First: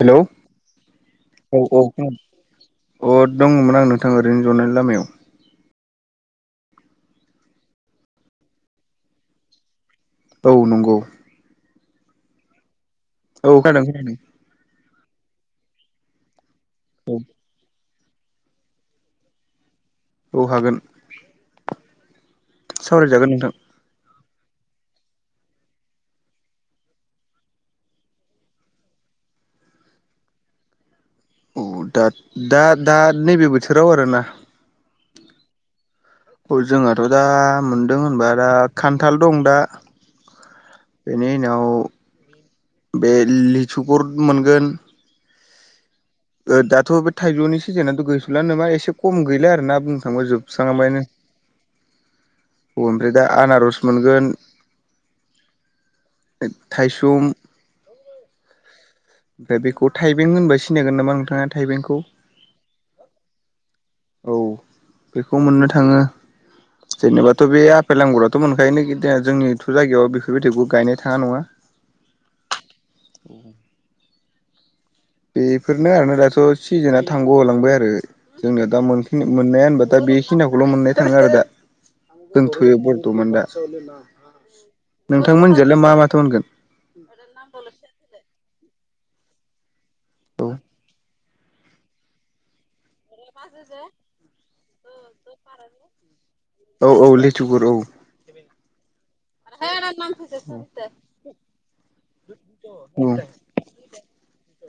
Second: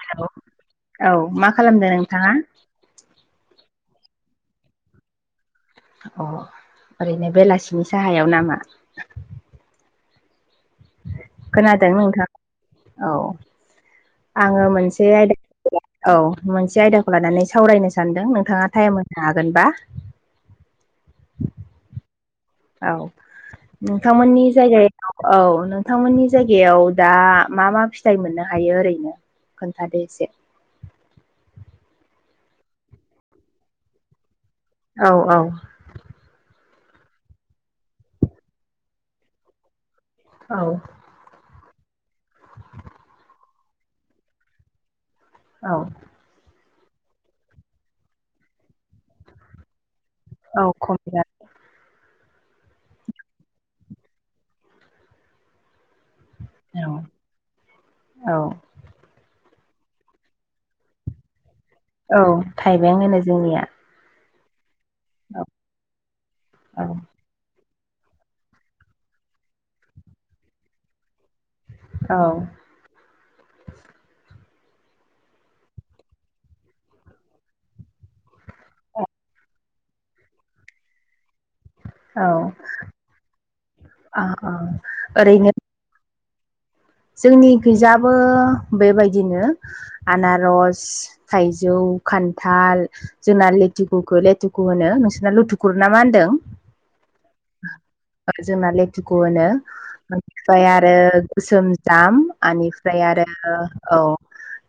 Hello hello औ औ मा औ खालामदों खोनादों नोंथाङा? अ दङमोन आं नोंथां ओरैनो जनायनि लामायाव अ ओरैनो बेलासिनि साहायाव नामा? औ नंगौ। खोनादों नोंथाङा औ। औ खानादों खोना आङो मोनसे आयदा औ मोनसे आयदाखौ लानानै स सावरायनो सानदों नोंथाङा टाइम होनो हागोनबा? औ हागोन। औ। सावरायजागोन नोंथां नोंथांमोननि जायगायाव औ नोंथांमोननि जायगायाव दा मा मा फिथ फिथाइ मोननो हायो ओरैनो खोन्थादो एसे? औ दा दा नैबे बोथोराव आरोना? औ औ। औ जोंहाथ' दा मोनदों होनबा दा खान्थाल दं दा। औ बेनि उनाव बे लिथुफोर मोनगोन औ ओ दाथ' बे थाइजौनि सिजोनाथ' गैसुलानो नामा एसे खम गैला आरो ना बुंनो थांबा जोब औ स्रां खम लांबायनो औ आमफ्राय दा आनारस मोनगोन औ थाइसुम औ ओमफ्राय बेखौ थाइबें होनबा सिनायगोन नामा नोंथाङा थाइबेंखौ? औ थाइबें होनो जोंनिया औ बेखौ औ मोननो थाङो। औ जेनेबाथ' बे आफेल आंगुराथ' मोनखायो ना जितिया जोंनिथ' जायगायावथ' बेफोरबायदिखौ गायनो थाङा नङा। औ बेफोरनो आरो दाथ' सिजोनआ थांग' होलांबाय आरो जोंनिया दा मोननाया होनबा दा बेखिनिखौल' मोननाय थाङो आरो दा औ दोनथ'यो बरथ'मान दा औ नोंथांमोनजोंयालाय मा माथो मोनगोन? जोंनि खैजाबो बेबायदिनो औ आनारस थाइजौ खान्थाल जोंना लेथुखु'खौ लेथुखु' होनो नोंसोरना लुथुखुर ना मा होनदों? औ औ लेथुगुर औ जोंना लेथुखौ होनो आमफ्राय आरो गोसोम फ्राय आंनिफ्राय बुं आरो औ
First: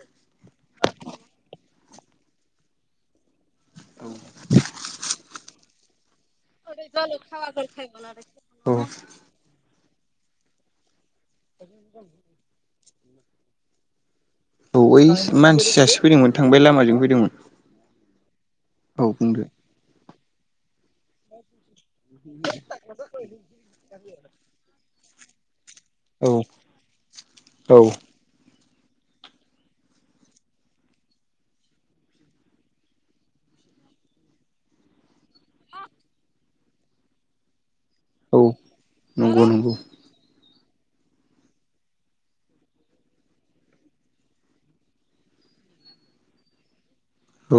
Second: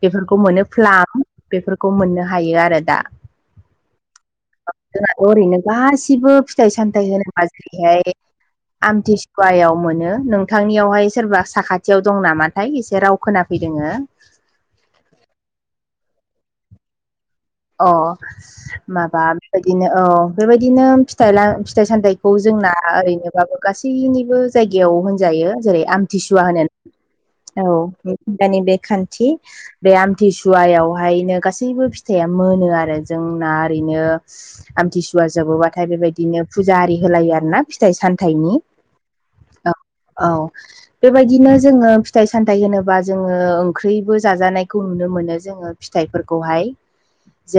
बेफोरखौ मोनो फ्लाम बेफोरखौ मोननो हायो आरो दा जोंनाथ' ओरैनो गासिबो फिथाइ सामथायाइ होनोबा जेरैहाय औ गवायाव मोनो। नोंथांनियावहाय सोरबा साखाथियाव दं नामाथाय एसे राव खोनाफैदोङो औ ओइ मानसि सासे फैदोंमोन थांबाय लामाजों फैदोंमोन अ औ माबा बुंदो बेबायदिनो औ बेबायदिनो फिथाइ सामथखौ जोंना ओरैनोबाबो गासैनिबो जायगायाव होनजायो जेरै औ थिसुवा होनो। औ दानि बे खान्थि बे आमथिसुवायावहायनो गासैबो फि थाया मोनो आरो जोंना ओरैनो आमथिसुवा जोबोबाथाय बेबायदिनो फुजा आरि होलायो आरो ना फिथाइ साम औ थाइनि। नंगौ औ नंगौ औ बेबायदिनो जोङो फिथाइ सामथायाइ होनोबा जोङो ओंख्रिबो जाजानायखौ नुनो मोनो जोङो फिथाइफोरखौहाय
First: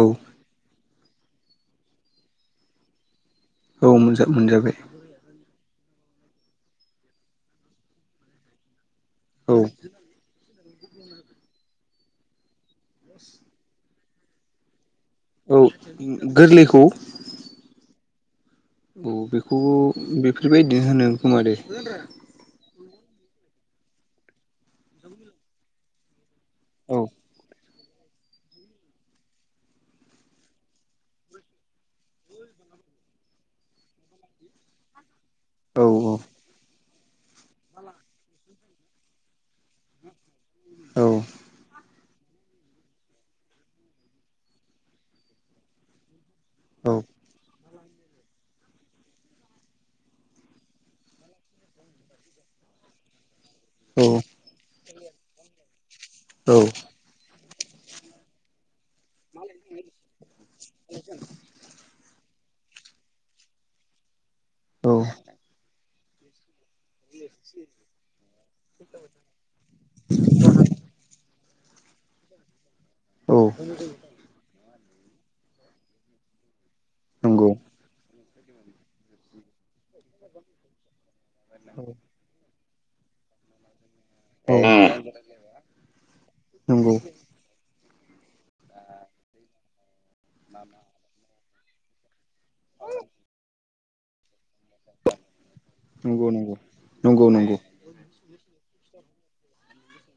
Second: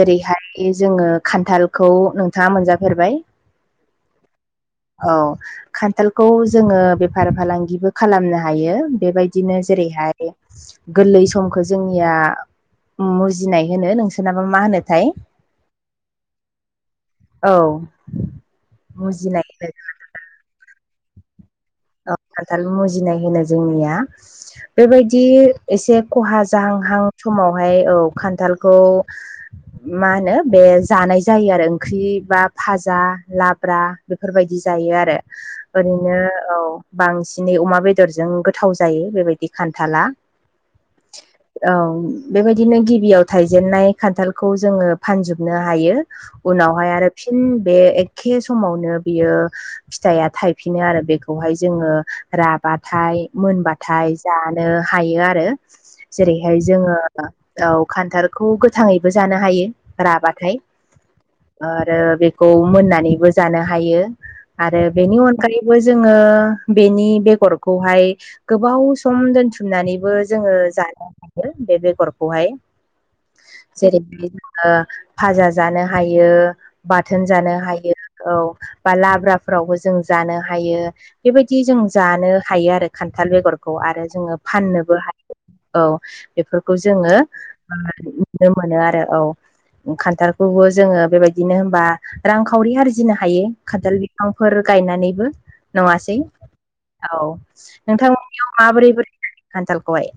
औ जोङो खान्थालखौ नोंथाङा मोनजाफेरबाय? औ मोनजा मोनजाबाय औ खान्थालखौ जोङो बेफार फालांगिबो खालामनो हायो। बेबायदिनो औ जेरैहाय गोरलै समखौ जोंनिया मुजिनाय होनो नोंसोरनाबा मा होनोथाय? औ गोरलैखौ औ औ मुजिनाय बेखौ होनो बेफोरबायदिनो होनो खोमादै औ खान्थाल मुजिनाय होनो जोंनिया। बेबायदि एसे खहा- औ जाहांहां समावहाय औ खान्थालखौ मा होनो बे जानाय जायो आरो ओंख्रि बा फाजा लाब्रा बेफोरबायदि जायो आरो औ ओरैनो औ बांसिनै अमा बेदरजों गोथाव जायो बेबायदि खान्थाला औ औ बेबायदिनो गिबियाव थाइजेनन्नाय खान्थालखौ जोङो फानजोबनो हायो उनावहाय औ आरो फिन बे एखे समावनो बियो फिथाइया थायफिनो आरो बे खौहाय जोङो राबाथाय मोनबा थाय जानो हायो आरो जेरैहाय औ जोङो औ खान्थालखौ गोथाङैबो जानो हायो राबाथाय आरो बे खौ मोननानैबो जानो हायो आरो औ बेनि अनगायैबो जोङो बेनि बेगरखौहाय गोबाव सम दोनथुमनानैबो जोङो जानो हायो बेगर खौहाय औ जेरै जोङो फाजा जानो हायो बाथोन नंगौ जानो हायो औ बा लाब्राफोरावबो जों जानो हा यो बेबायदि जों जानो हायो आरो खान्थाल बेगर खौ आरो जोङो औ फाननोबो हायो औ नंगौ बेफोरखौ जोङो नुनो मोनो आरो औ खान्थालखौबो जोङो बेबायदिनो होनबा रांखावरि आरजिनो हायो खान्थाल बिफांफोर गायनानैबो। नङासै नंगौ औ नंगौ नंगौ नोंथांमोननियाव माबोरै बोरै खान्थालखौहाय।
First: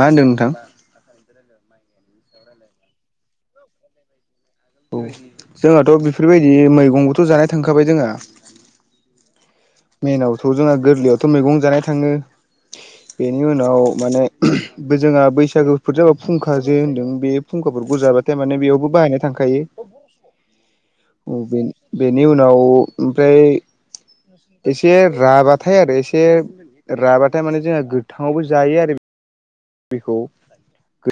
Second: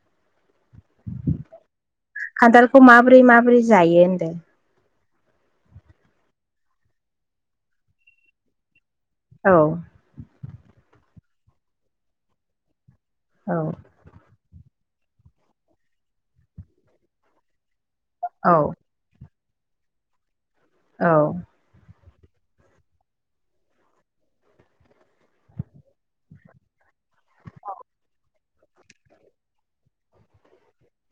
मा होन्दों नोंथां? [inaudible] खान्थालखौ माबोरै माबोरै जायो होनदों? औ जोंहाथ' बेफोरबायदि मैगंबोथ' जानाय थांखाबाय जोंहा। औ मेइनावथ' जोंहा गोरलैयावथ' मैगं जानाय थाङो बेनि औ उनाव माने बे जोंहा बैसागोफोर जाबा फुंखा जे होन्दों बे फुंखाफोरखौ जाबा औ थारमाने बेयावबो बाहायनो थांखायो ओम औ बे बेनि उनाव ओमफ्राय एसे राबाथाय आरो एसे राबाथाय माने जोंहा गोथाङावबो जायो आरो बे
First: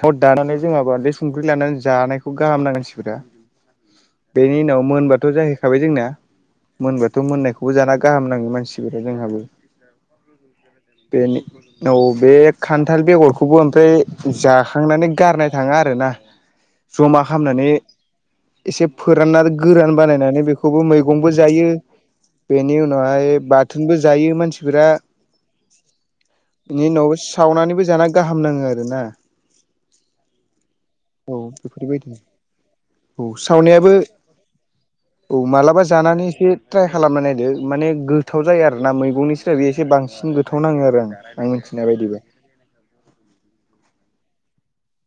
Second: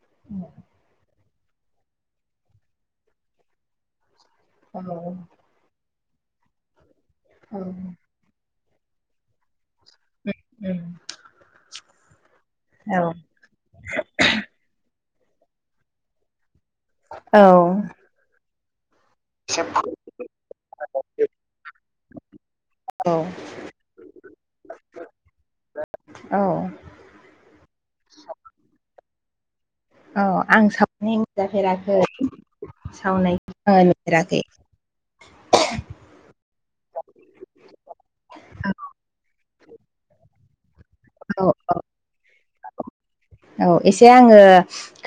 खौ दानानै जोंहा बा नलु संख्रि लानानै जानायखौ गाहाम नाङो मानसिफोरा बेनि उनाव औ मोनबाथ' जाय मोन खाबाय जोंना मोनबाथ' औ मोननायखौबो जाना गाहाम नाङो मानसिफोरा जोंहाबो। बेनि औ बे खान्थाल बेगर खौबो ओमफ्राय जाखांनानै गारना थाङो आरोना जमा औ खालामनानै एसे फोराना गोरान बानायनानै बेखौबो मैगंबो जायो। बेनि औ उनावहाय बाथोनबो जायो मानसिफोरा। औ बेनि उनावबो सावनानैबो जाना गाहाम नाङो आरो ना। औ आं सावनाय मोनजाफेराखै औ सावनायखौ सावनायाबो नुफेराखै। औ मालाबा जानानै एसे ट्राय खालामना नायदो माने गोथाव जायो आरोना मैगंनिसाय बे एसे बांसिन गोथाव नाङो आरो आंना औ आं मिथिनाय बायदिबा औ एसे आङो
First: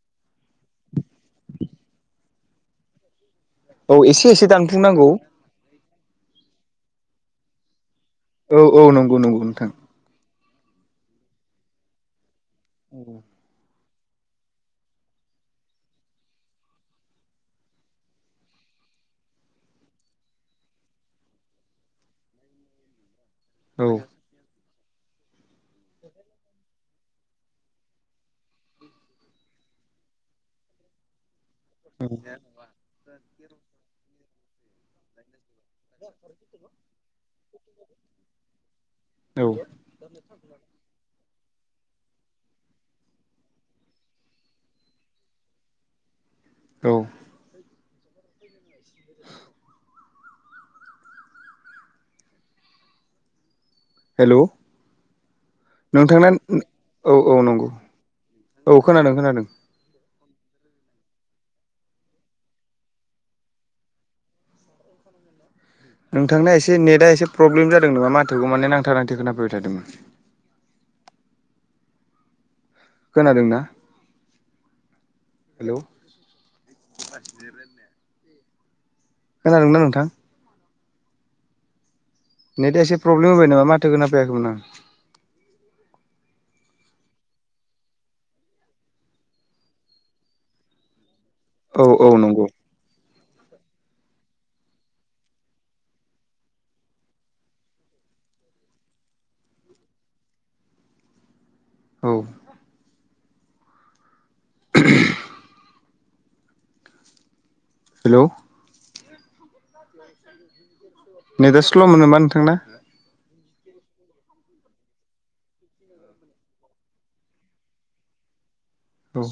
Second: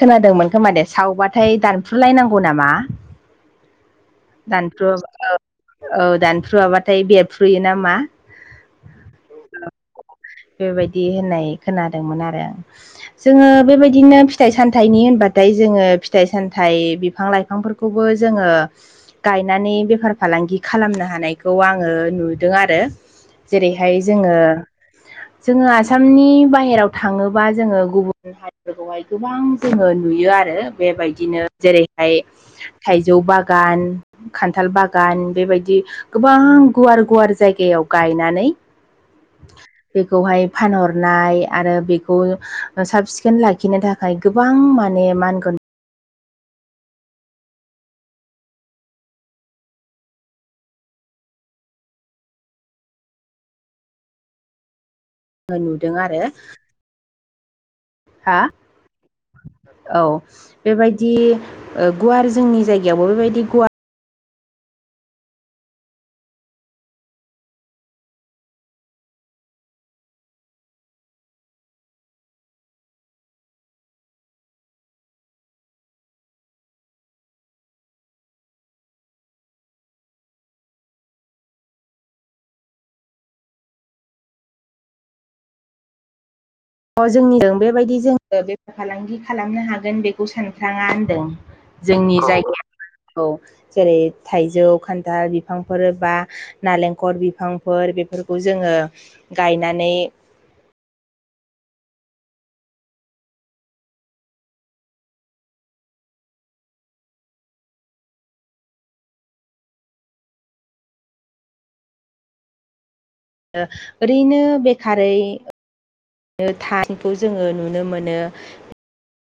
खोनादोंमोन खोमा दे सावबाथाय दानफ्रुलायनांगौ नामा? औ एसे एसे दानफ्रु दानफुंनांगौ। औ दानफ्रुवाबाथाय बेरफ्रुयो नामा। औ औ नंगौ नंगौ नोंथां बेबायदि होननाय खोनादोंमोन आरो जोङो बेबायदि बिदिनो फिथाइ सामथाइनि होनबाथाय जोङो फिथाइ सामथाइ बिफां लाइफांफोरखौबो जोङो गायनानै बेफार फालांगि खालामनो हानायखौ आङो नुदों आरो। औ जेरैहाय जोङो जोङो आसामनि बाहेराव थाङोबा जोङो गुबुन हारिफोरखौहाय गोबां जोङो नुयो आरो बेबायदिनो जेरैहाय थाइजौ बागान खान्थाल बागान बेबायदि गोबां गुवार गुवार जायगायाव गायनानै औ बेखौहाय फानहर नाय आरो बेखौ साब सिखोन लाखिनो थाखाय गोबां माने मा होनगोन औ। [inaudible] हेलौ। नुदों आरो नोंथांना औ औ नंगौ हा औ खोनादों खोनादों। औ बेबायदि गुवार जोंनि जायगायावबो बेबायदि गुवा नोंथांना एसे नेटआ एसे प्रब्लेम जादों नामा माथोखौ माने नांथा नांथे खोनाफैबाय थादोंमोन। खोनादोंना हेल'। [inaudible] खोनादों ना नोंथां? नेटआ एसे प्रब्लेम होब नामा माथो खोनाफैयाखैमोन आं। अ जोंनिजों बेबायदि जोङो बेफार फालांगि खालामनो हागोन बेखौ सानफ्राङा होनदों। औ औ जोंनि नंगौ जायगायाव जेरै थाइजौ खान्थाल बिफांफोर बा नालेंखर बिफांफोर बेफोरखौ जोङो गायनानै औ। [inaudible] हेलौ। [inaudible] नेतआ स्ल'मोन नामा नोंथांना? ओ ओरैनो बेखारै थानायखौ जोङो नुनो मोनो। औ।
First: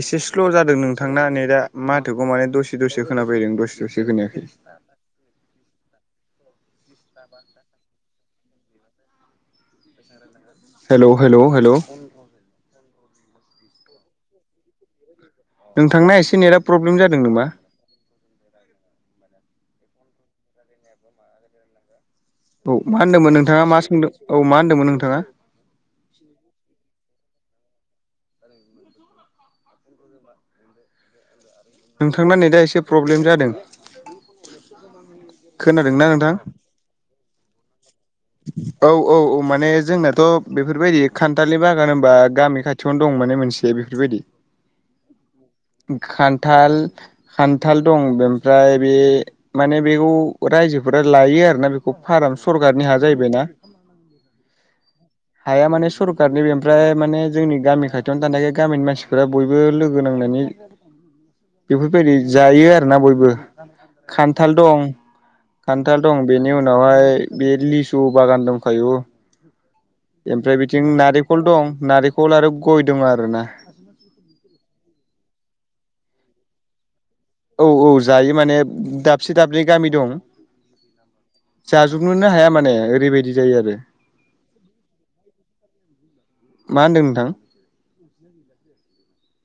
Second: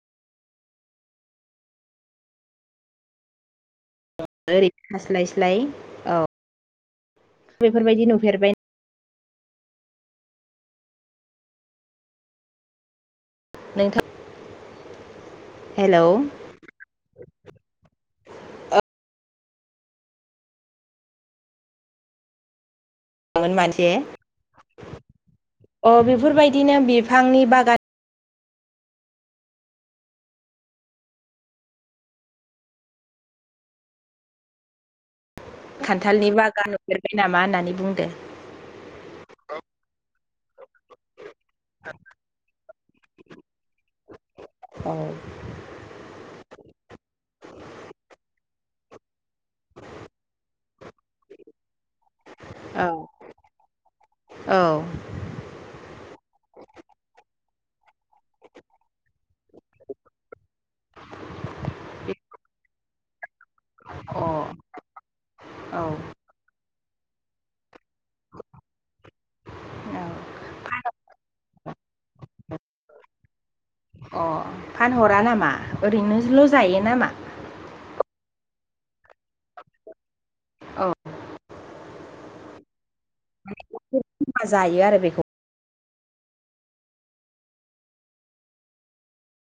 एसे स्ल' जादों नोंथांना नेतआ माथोखौ माने दसे दसे खोनाफैदों दसे दसे खोनायाखै। थास्लायस्लाय औ बेफोरबायदि नुफेरबाय। [inaudible] Hello hello hello. नोंथां। नोंथांना हेलौमोन एसे नेटआ प्रब्लेम जादों नामा? [inaudible] औ मा होन्दोंमोन नोंथाङा मा मानसे सोंदों औ मा होन्दोंमोन नोंथाङा? अ बेफोरबायदिनो बिफांनि बागान [inaudible] नोंथांना नेतआ एसे प्रब्लेम जादों। खोनादोंना खान्थालनि नोंथां बागान नुफेरबाय नामा होननानै बुंदों? औ औ औ माने जोंनाथ' बेफोरबायदि खान्थालनि बागान होनबा गामि खाथि खाथियावनो दं माने मोनसेया बेफोरबायदि। औ। खान्थाल खान्थाल दं बेमफ्राय बे माने बेखौ रायजोफोरा लायो आरो ना बेखौ फार्म औ सरखारनि हा जाहैबायना। हाया माने सरखारनि बे ओफ्राय माने जोंनि गामि खाथियावनो थानायखाय गामिनि मानसिफ बयबो लोगो नांनानै बेफोरबायदि जायो आरोना बयबो। औ खान्थाल दं अ औ खान्थाल दं बेनि उनावहाय बे लिसु सु बागान दंखायु। औ ओमफ्राय बिथिं नारेंखल दं नारेंखल आरो गय दं आरोना। अ फानहरा नामा ओरैनोल' जायो नामा? औ औ जायो माने दाबसे दाबनै गामि दं। औ। जाजुबनोनो हाया माने ओरैबायदि जायो आरो। जायो आरो बेखौ मा होन्दों नोंथां? [inaudible]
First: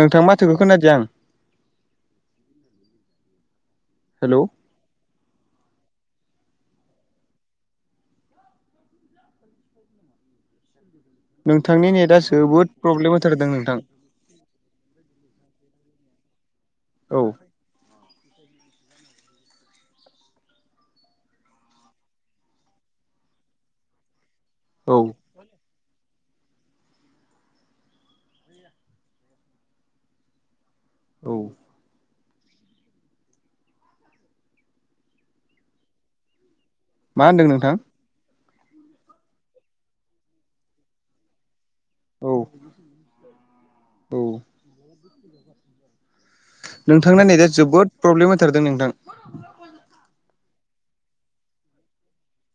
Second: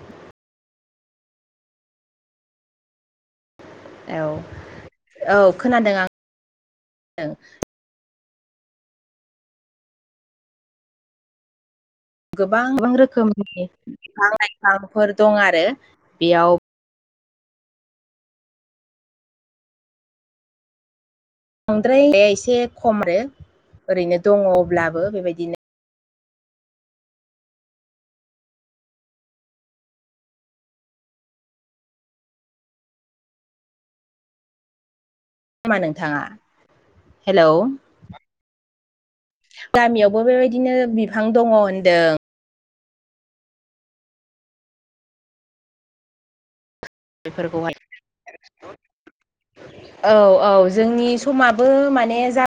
नोंथां माथोखौ खोनादिया आं औ हेलौ औ खोनादों आं नोंथांनि नेटआ गोबां जोबोद गोबां प्रब्लेम होथारोदां रोखोमनि नोंथां बिफां लाइफांफोर दं आरो बेयाव औ बांद्रायाया एसे खम आरो ओरैनो दङ औ अब्लाबो बेबायदिनो औ नामा नोंथाङा मा होनदों हेलौ नोंथां गामियावबो बेबायदिनो बिफां दङ होनदों औ औ नोंथांना नेटआ बेफोरखौहाय जोबोद प्रब्लेम होथारोदां नोंथां औ औ जोंनि समाबो माने जा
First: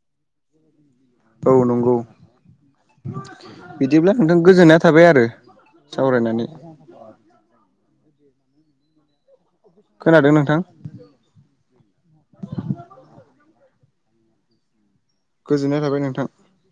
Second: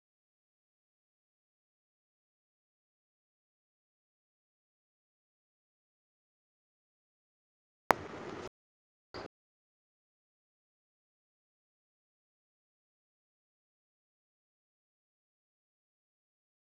औ नंगौ बिदिब्ला नोंथां गोजोननाया थाबाय आरो सावरायनानै खोनादों नोंथां गोजोननाय थाबाय नोंथां